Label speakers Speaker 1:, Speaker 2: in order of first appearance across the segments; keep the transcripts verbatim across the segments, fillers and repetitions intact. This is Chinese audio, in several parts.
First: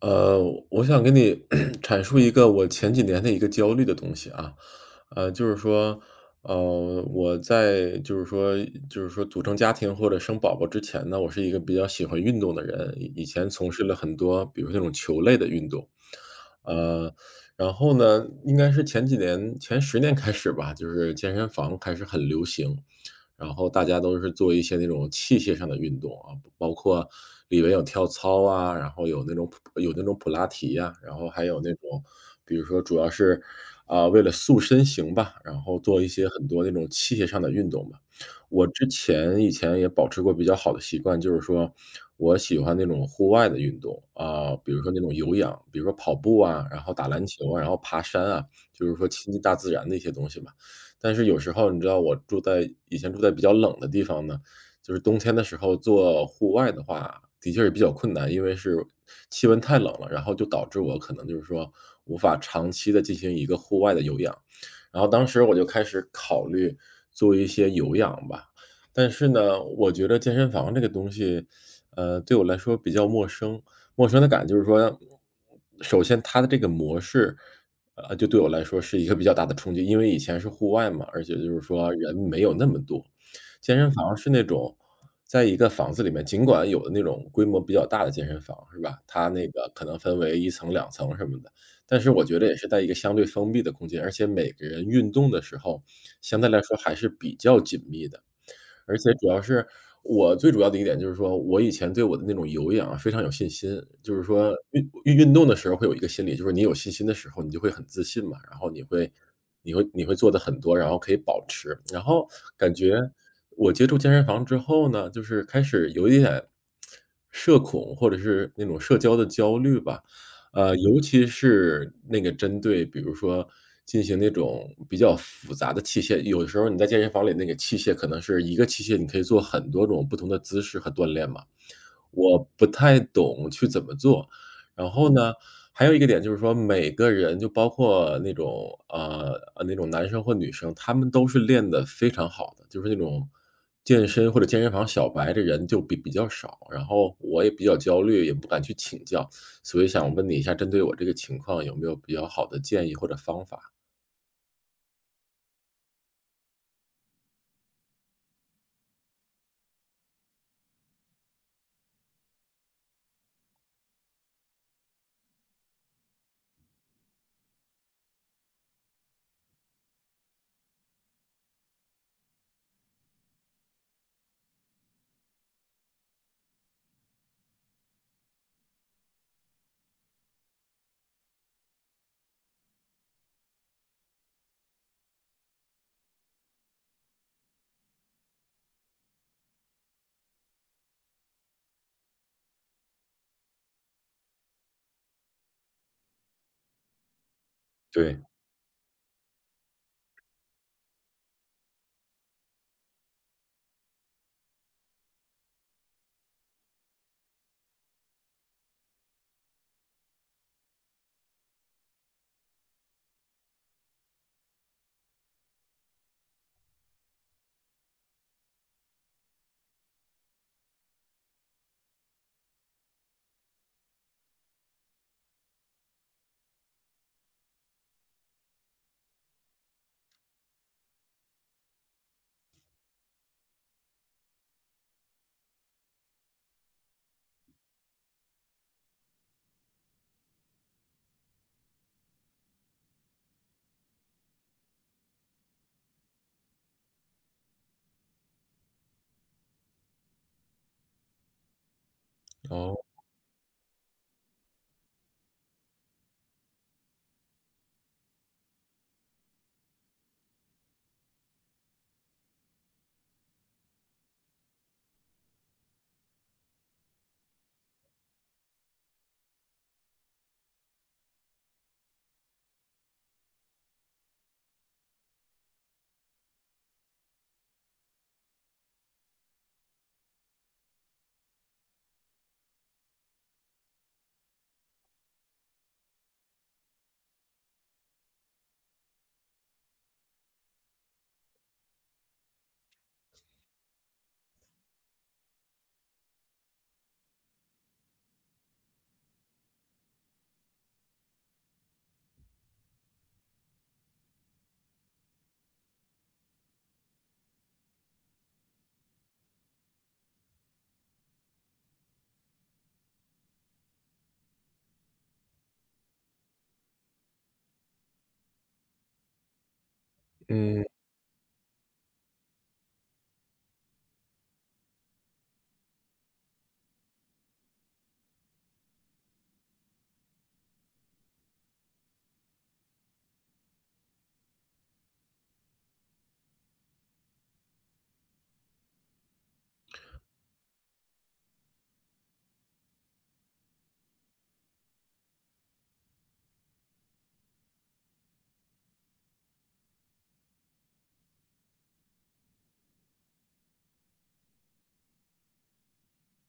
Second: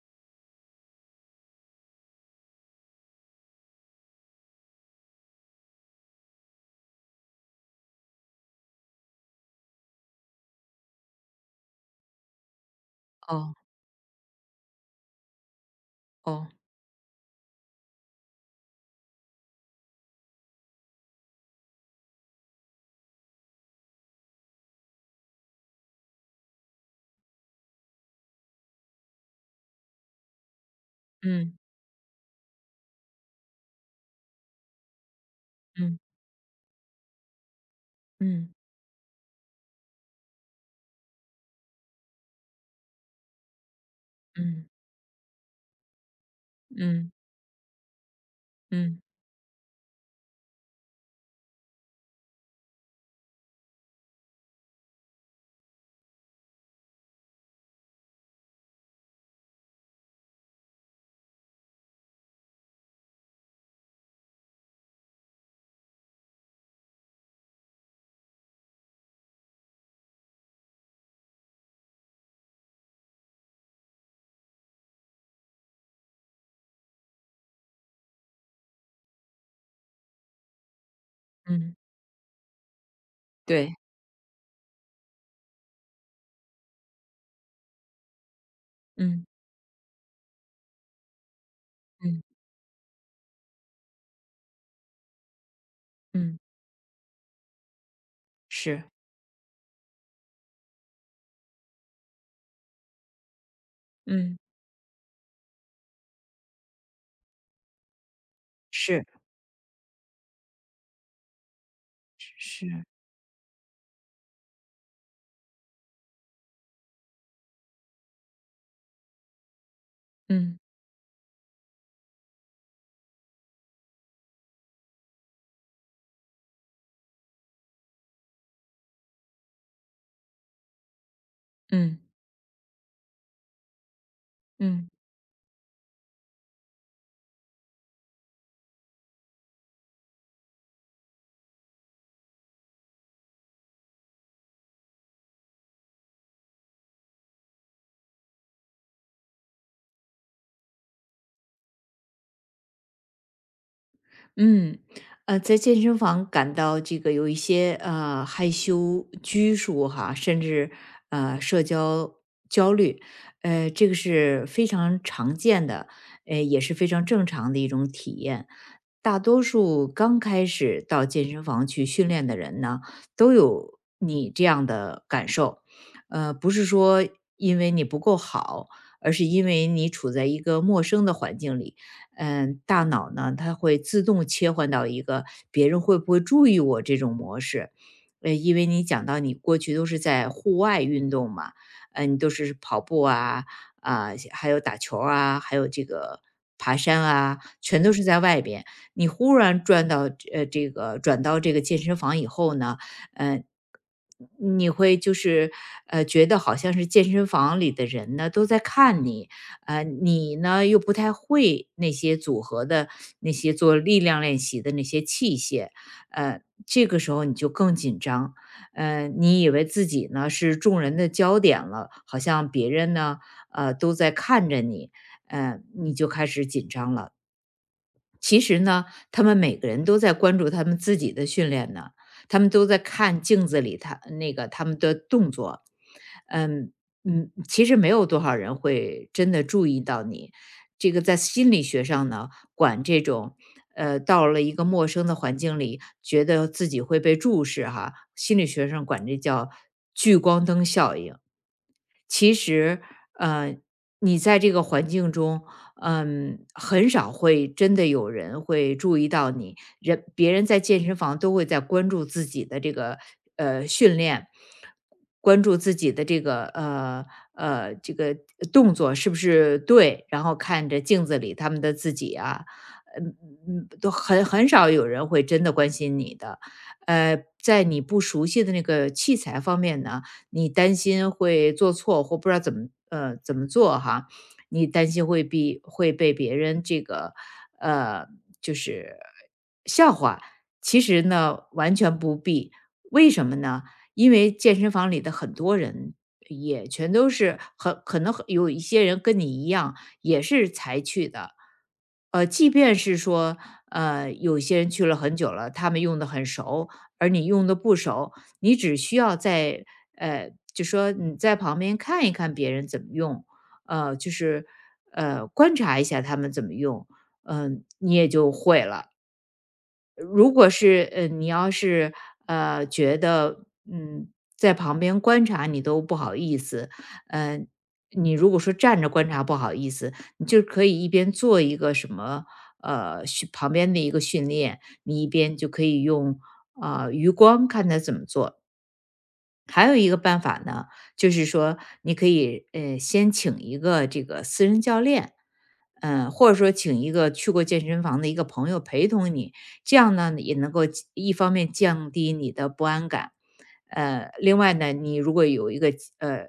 Speaker 1: 呃，我想跟你 阐述一个我前几年的一个焦虑的东西啊，呃，就是说，呃，我在就是说就是说组成家庭或者生宝宝之前呢，我是一个比较喜欢运动的人，以以前
Speaker 2: 哦，
Speaker 1: 从事了很多，比如那种球类的运动。
Speaker 2: 哦，
Speaker 1: 呃，然后呢，应该是前几年前十年开始吧，就是健身房开始很流行，然后大家都是做一些那种器械上的运动啊，包括里面有跳操啊，然后有那种普有那种普拉提呀，然后还
Speaker 2: 嗯，
Speaker 1: 有那种，比如说主要是，啊，为了塑身形吧，然后
Speaker 2: 嗯，
Speaker 1: 做一些很多那种器械上的运动吧。
Speaker 2: 嗯，
Speaker 1: 我之前以前也保持过比较好的习惯，就是说我喜欢那种户外的运动，啊，
Speaker 2: 嗯，
Speaker 1: 比如说那种有氧，比如说跑步啊，然后打
Speaker 2: 嗯，
Speaker 1: 篮球啊，然后爬山啊，就是
Speaker 2: 嗯，
Speaker 1: 说亲近大自然的一些东西吧。但是有时候你知道我住在以前住在比较冷的地方呢，就是冬天的时候做户外的话，的确是比较困难，因为是气温太冷了，然后就导致我可能就是说无法长期的进行一个户外的有氧。然后当时我就开始考虑做一些有氧吧，但是呢，我觉得健身房这个东西，呃，对我来说比较陌生。陌生的感觉就是说，首先它的这个模式呃，就对我来说是一个比较大的冲击，因为以前是户外嘛，而且就是
Speaker 2: 嗯，
Speaker 1: 说人没有那么多。
Speaker 2: 对，
Speaker 1: 健身房是那种在一个房子里面，尽管有的那种规模比较大的健身房是吧，
Speaker 2: 嗯，
Speaker 1: 它那个可能分为一层、两层什么的，但是
Speaker 2: 嗯，
Speaker 1: 我觉得也是在一个相对封闭的空间，而且每个人运动的时候，
Speaker 2: 嗯，
Speaker 1: 相对来说还是比较紧密的。
Speaker 2: 是，
Speaker 1: 而且主要是我最主要的一点就是说，我以前对我的那种有氧啊非常有信心，就是
Speaker 2: 嗯，
Speaker 1: 说运运运动的时候会有一个心理，就是你有信心的时候，你就会很自信嘛，然后你
Speaker 2: 是，
Speaker 1: 会你会你会做的很多，然后可以保持。然后感
Speaker 2: 是，
Speaker 1: 觉我接触健身房之后呢，就是开始有一点社恐或者是那种社交的焦虑吧，
Speaker 2: 嗯，
Speaker 1: 呃，尤其是那个针对比如说进行那种比较复杂的器械，有的时候你在健身房里那个器械可能是一个器械，你可以做很多种不同的姿势和锻炼嘛，
Speaker 2: 嗯，
Speaker 1: 我不太懂去怎么做。
Speaker 2: 嗯。
Speaker 1: 然后呢，还有一个点就是说每个人就包括那种，呃，呃，那种男生或女生，他们都是练得非常好的，就是那种健身或者健身房小白的人就比比较少，然后我也比较焦虑，也不敢去请教。所以想问你一下，针对我这个情况，有没有比较好的建议或者方法？
Speaker 2: 嗯，呃，在健身房感到这个有一些呃害羞、拘束哈，甚至呃社交焦虑，呃，这个是非常常见的，呃，也是非常正常的一种体验。大多数刚开始到健身房去训练的人呢，都有你这样的感受，呃，不是说因为你不够好，而是因为你处在一个陌生的环境里。嗯，大脑呢，它会自动切换到一个别人会不会注意我这种模式。呃，因为你讲到你过去都是在户外运动嘛，呃，你都是跑步啊，啊、还有打球儿啊，还有这个爬山啊，全都是在
Speaker 1: 对。
Speaker 2: 外边。你忽然转到呃这个转到这个健身房以后呢，呃，你会就是呃觉得好像是健身房里的人呢都在看你，呃，你呢又不太会那些组合的那些做力量练习的那些器械，呃，这个时候你就更紧张。呃，你以为自己呢是众人的焦点了，好像别人呢，呃，都在看着你，呃，你就开始紧张了。其实呢，他们每个人都在关注他们自己的训练呢，他们都在看镜子里他那个他们的动作，嗯嗯，其实没有多少人会真的注意到你。这个在心理学上呢，管这种呃到了一个陌生的环境里，觉得自己会被注视哈，心理学上管这叫聚光灯效应。其
Speaker 1: 哦。
Speaker 2: 实，呃，你在这个环境中，嗯，很少会真的有人会注意到你。人别人在健身房都会在关注自己的这个呃训练，关注自己的这个呃呃这个动作是不是对，然后看着镜子里他们的自己啊，嗯嗯，都很很少有人会真的关心你的。呃，在你不熟悉的那个器材方面呢，你担心会做错或不知道怎么呃怎么做哈，你担心会被会被别人这个呃就是笑话。其实呢，完全不必。为什么呢？因为健身房里的很多人也全都是很可能很有一些人跟你一样，也是才去的。呃，即便是说，呃，有些人去了很久了，他们用的很熟，而你用的不熟，你只需要在呃，就说你在旁边看一看别人怎么用，呃，就是呃观察一下他们怎么用，嗯、你也就会了。如果
Speaker 1: 嗯
Speaker 2: 是呃你要是呃觉得嗯在旁边观察你都不好意思，嗯，你如果说站着观察不好意思，你就可以一边做一个什么呃训旁边的一个训练，你一边就可以用呃余光看他怎么做，还有一个办法呢，就是说你可以呃先请一个这个私人教练，嗯、呃或者说请一个去过健身房的一个朋友陪同你，这样呢也能够一方面降低你的不安感，呃，另外呢，你如果有一个呃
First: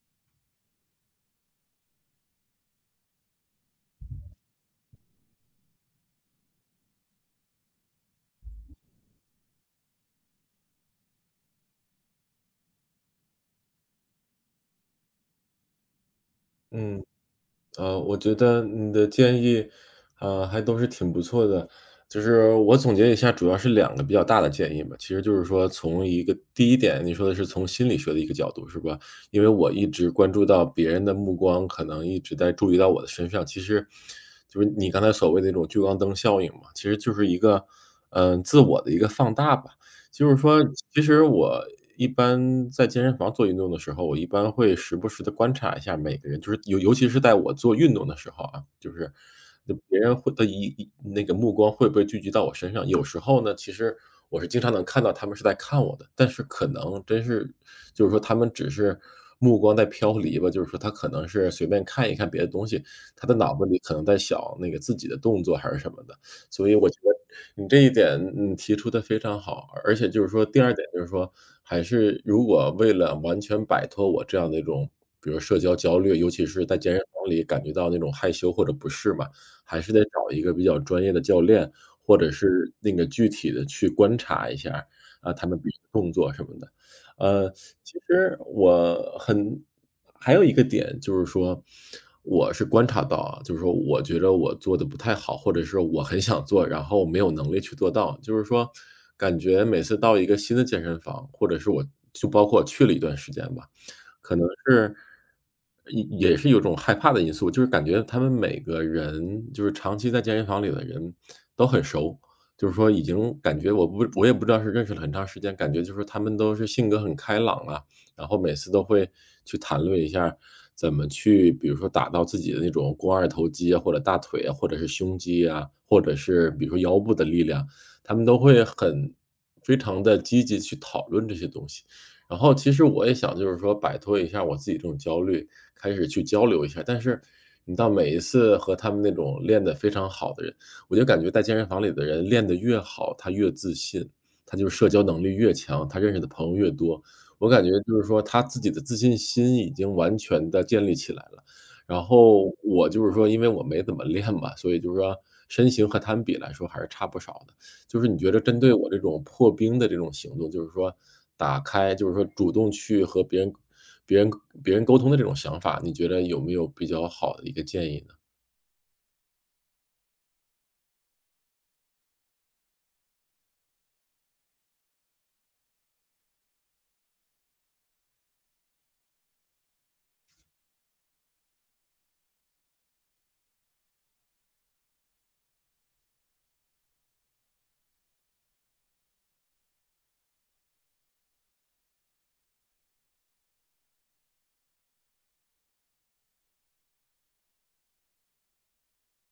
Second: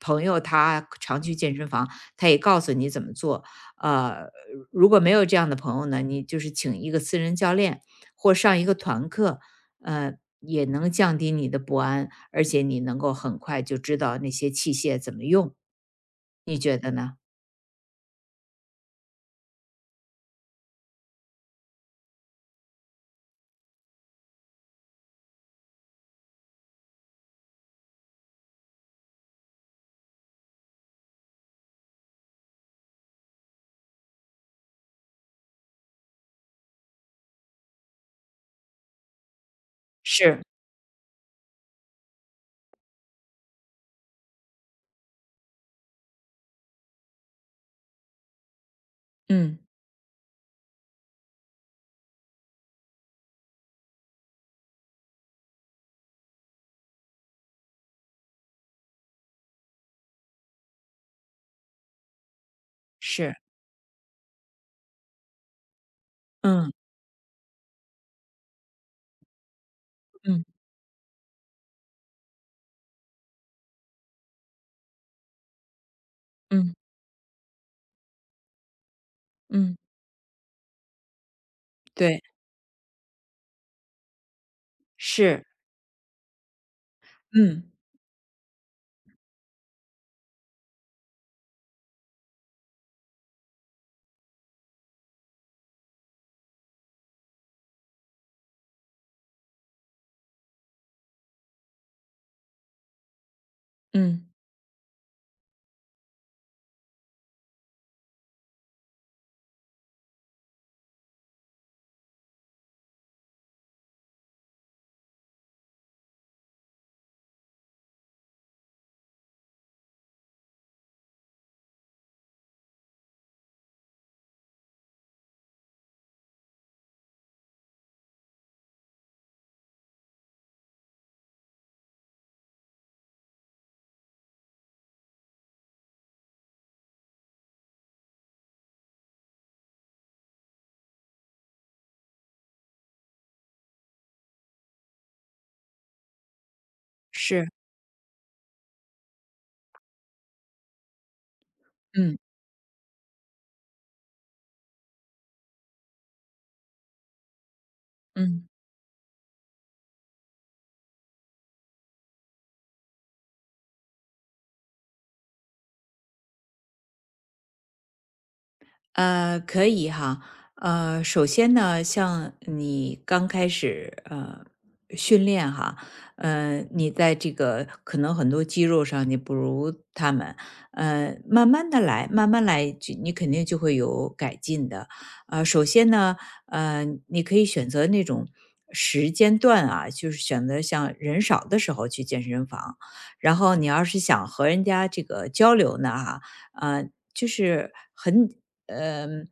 Speaker 2: 朋友他常去健身房，他也告诉你怎么做，呃，如果没有这样的朋友呢，你就是请一个私人教练或上一个团课，呃，也能降低你的不安。而且你能够很快就知道那些器械怎么用，你觉得
Speaker 1: 嗯。
Speaker 2: 呢？
Speaker 1: 呃，我觉得你的建议，呃，还都是挺不错的。就是我总结一下，主要是两个比较大的建议嘛。其实就是说，从一个第一点，你说的是从心理学的一个角度，是吧？因为我一直关注到别人的目光，可能一直在注意到我的身上。其实，就是你刚才所谓的那种聚光灯效应嘛，其实就是一个，嗯、自我的一个放大吧。就是
Speaker 2: 是，
Speaker 1: 说，其实我一般在健身房做运动的时候，我一般会时不时的观察一下每个人，就是尤尤其是在我做运动的时候啊，就是
Speaker 2: 嗯，
Speaker 1: 那别人会的一一那个目光会不会聚集到我身上。有时候呢，其实我是经常能看到他们是在看我的，但是可能真是就是说他们只是目光在飘离吧，就是说他可能是随便看一看别的东西，他的
Speaker 2: 是，
Speaker 1: 脑子里可能在想那个自己的动作还是什么的。所
Speaker 2: 嗯
Speaker 1: 以我觉得你这一点，嗯，提出的非常好。而且就是说
Speaker 2: 嗯
Speaker 1: 第二点就是说，还是如果为了完全摆脱我这样的一种，比如社交焦虑，尤其是
Speaker 2: 嗯
Speaker 1: 在健身房里感觉到那种害羞或者不适嘛，
Speaker 2: 嗯，
Speaker 1: 还是得找一个比较专业的教练，或
Speaker 2: 对，
Speaker 1: 者是那个具体的去观察一下，啊，
Speaker 2: 是，
Speaker 1: 他们比动作什么的。呃，
Speaker 2: 嗯
Speaker 1: 其实我很还有一个点就是说，我是观察到啊，就是说我觉得我做的不太好，或者是我很想做，然后没有能力去做到。就是说，感觉每次到一个新的健身房，或者是我就包括去了一段时间吧，
Speaker 2: 嗯，
Speaker 1: 可能是也也是有种害怕的因素，就是感觉他们每个人就是长期在健身房里的人都很熟，就是说已经感觉我不我也不知道是认识了很长时间，感觉就是他们都是性格很开朗啊，然后每次都会去谈论一下怎么去，比如说打到自己的那种肱二头肌啊，或者大腿啊，或者是胸肌啊，或者是比如说腰部的力量，他们都会很非常的积极去讨论这些东西。然后其实我也想就是说摆脱一下我自己这种焦虑，开始去交流一下。但是你到每一次和他们那种练得非常好的人，我就感觉在健身房里的人练得越好，他越自信，他就是社交能力越强，他认识的朋友越多。我
Speaker 2: 是，
Speaker 1: 感觉就是说他自己的自信心已经完全的建立起来了。然
Speaker 2: 嗯
Speaker 1: 后我就是说因为我没怎么练嘛，所以就是说身形和他们比来说还是差不少的。就是你觉得
Speaker 2: 嗯。
Speaker 1: 针对我这种破冰的这种行动，就是说打开，就是说主动去和别人别人别人沟通的这种想法，你觉得有没有比较好的一个建议呢？
Speaker 2: 呃，可以哈。呃，首先呢，像你刚开始呃训练哈，呃，你在这个可能很多肌肉上你不如他们，呃，慢慢的来，慢慢来，就你肯定就会有改进的。呃，首先呢，呃，你可以选择那种时间段啊，就是选择像人少的时候去健身房。然后你要是想和人家这个交流呢，哈，呃，就是，很嗯，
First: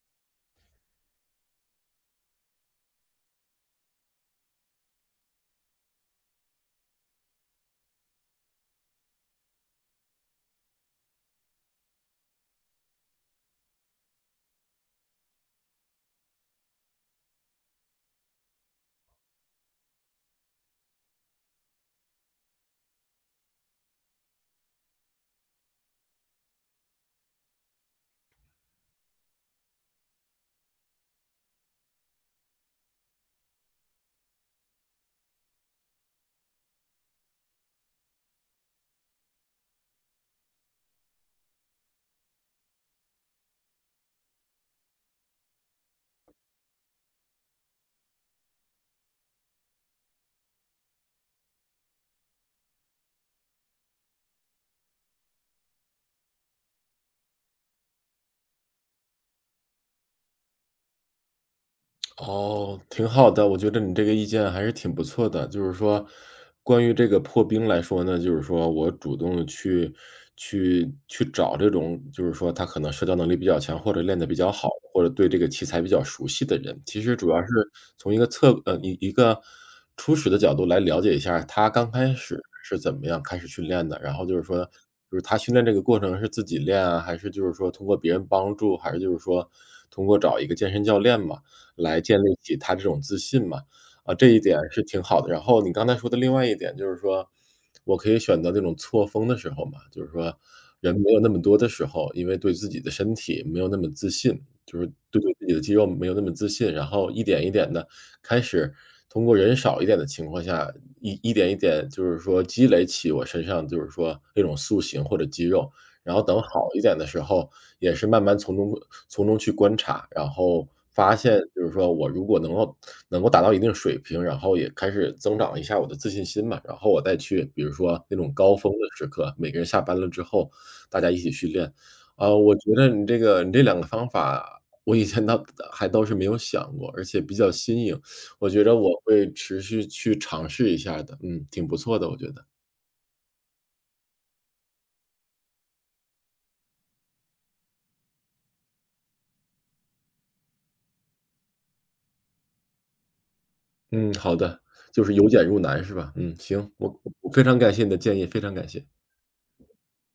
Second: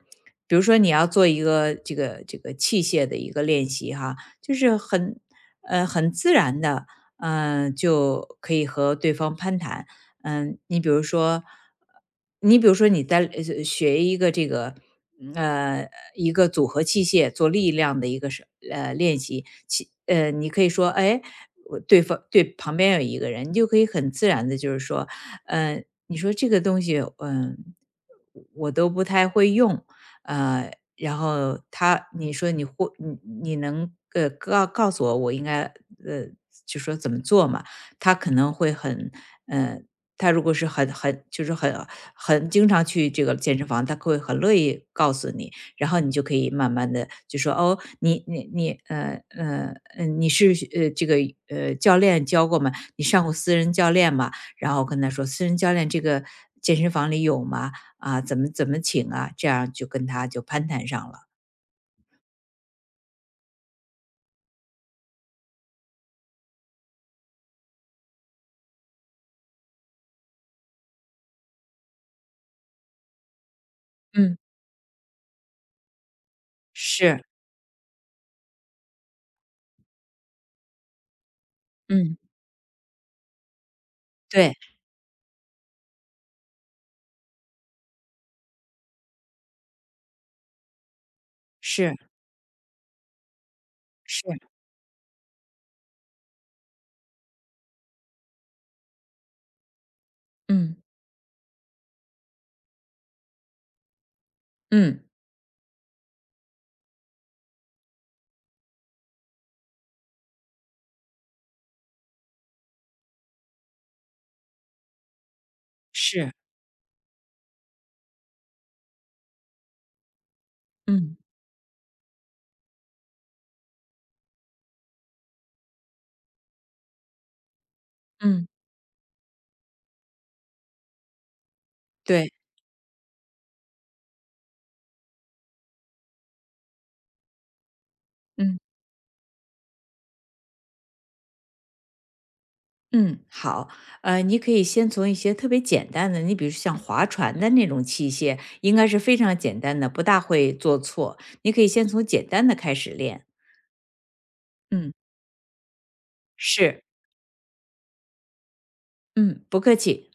Speaker 2: 比如说你要做一个这个这个器械的一个练习哈，就是很呃很自然的，嗯、就可以和对方攀谈。嗯、你比如说，你比如说你在呃学一个这个。嗯呃，一个组合器械做力量的一个是呃练习，其呃，你可以说，哎，我对方对旁边有一个人，你就可以很自然的，就是说，嗯、呃你说这个东西，嗯、我都不太会用，呃，然后他你说你会你你能呃告告诉我我应该呃就说怎么做嘛？他可能会很呃，他如果是很很就是很很经常去这个健身房，他会很乐意告诉你，然后你就可以慢慢的就说哦，你你你呃呃呃你是呃这个呃教练教过吗？你上过私人教练吗？然后跟他说私人教练这个健身房里有吗？啊，怎么怎么请啊，这样就跟他就攀谈上了。
Speaker 1: 哦，挺好的，我觉得你这个意见还是挺不错的。就是说，关于这个破冰来说呢，就是说我主动地去去去找这种，就是说他可能社交能力比较强，或者练得比
Speaker 2: 嗯。
Speaker 1: 较好，或者对这个器材比较熟悉的人。其实
Speaker 2: 是，
Speaker 1: 主要是从一个侧呃，一一个初始的角度来了解一下儿他刚开
Speaker 2: 嗯。
Speaker 1: 始是怎么样开始训练的。然后就是
Speaker 2: 对，
Speaker 1: 说，就是他训练这个过程是自己练啊，还是就是说通过别人帮助，还是就是说通过找一个健身教练嘛。
Speaker 2: 是，
Speaker 1: 来建立起他这种自信嘛。啊，
Speaker 2: 是，
Speaker 1: 这一点是挺好的。然后你刚才说的另外一点就是说，我可以选择那种错峰的时候嘛，就是说
Speaker 2: 嗯。
Speaker 1: 人没有那么多的时候，因为对自己的身体没有那么自信，就是
Speaker 2: 嗯，
Speaker 1: 对对自己的肌肉没有那么自信，然后一点一点的开始通过人少一点的情况下，一一点一点就是说积累起我身上就是说那种塑形或者肌肉。然后
Speaker 2: 是。
Speaker 1: 等好一点的时候，也是慢慢从中从中去观察，然后发
Speaker 2: 嗯，
Speaker 1: 现就是说我如果能够能够达到一定水平，然后也开始增长一下我的自信心嘛，然后我再去比如说那种
Speaker 2: 嗯，
Speaker 1: 高峰的时刻，每个人下班了之后，大家一起训练。啊，
Speaker 2: 对，
Speaker 1: 我觉得你这个你这两个方法，我以前倒还倒是没有想过，而且比较新颖，我
Speaker 2: 嗯。
Speaker 1: 觉得我会持续去尝试一下的，嗯，挺不错的，我觉得。
Speaker 2: 嗯，好。呃，你可以先从一些特别简单的，你比如像划船的那种器械，应该是非常简单的，不大会做错。你可以先从简单的开始练。
Speaker 1: 嗯，好的，
Speaker 2: 嗯。
Speaker 1: 就是由简入难是吧？嗯，行，
Speaker 2: 是，
Speaker 1: 我我非常感谢你的建议，非常感谢。
Speaker 2: 嗯。不客气。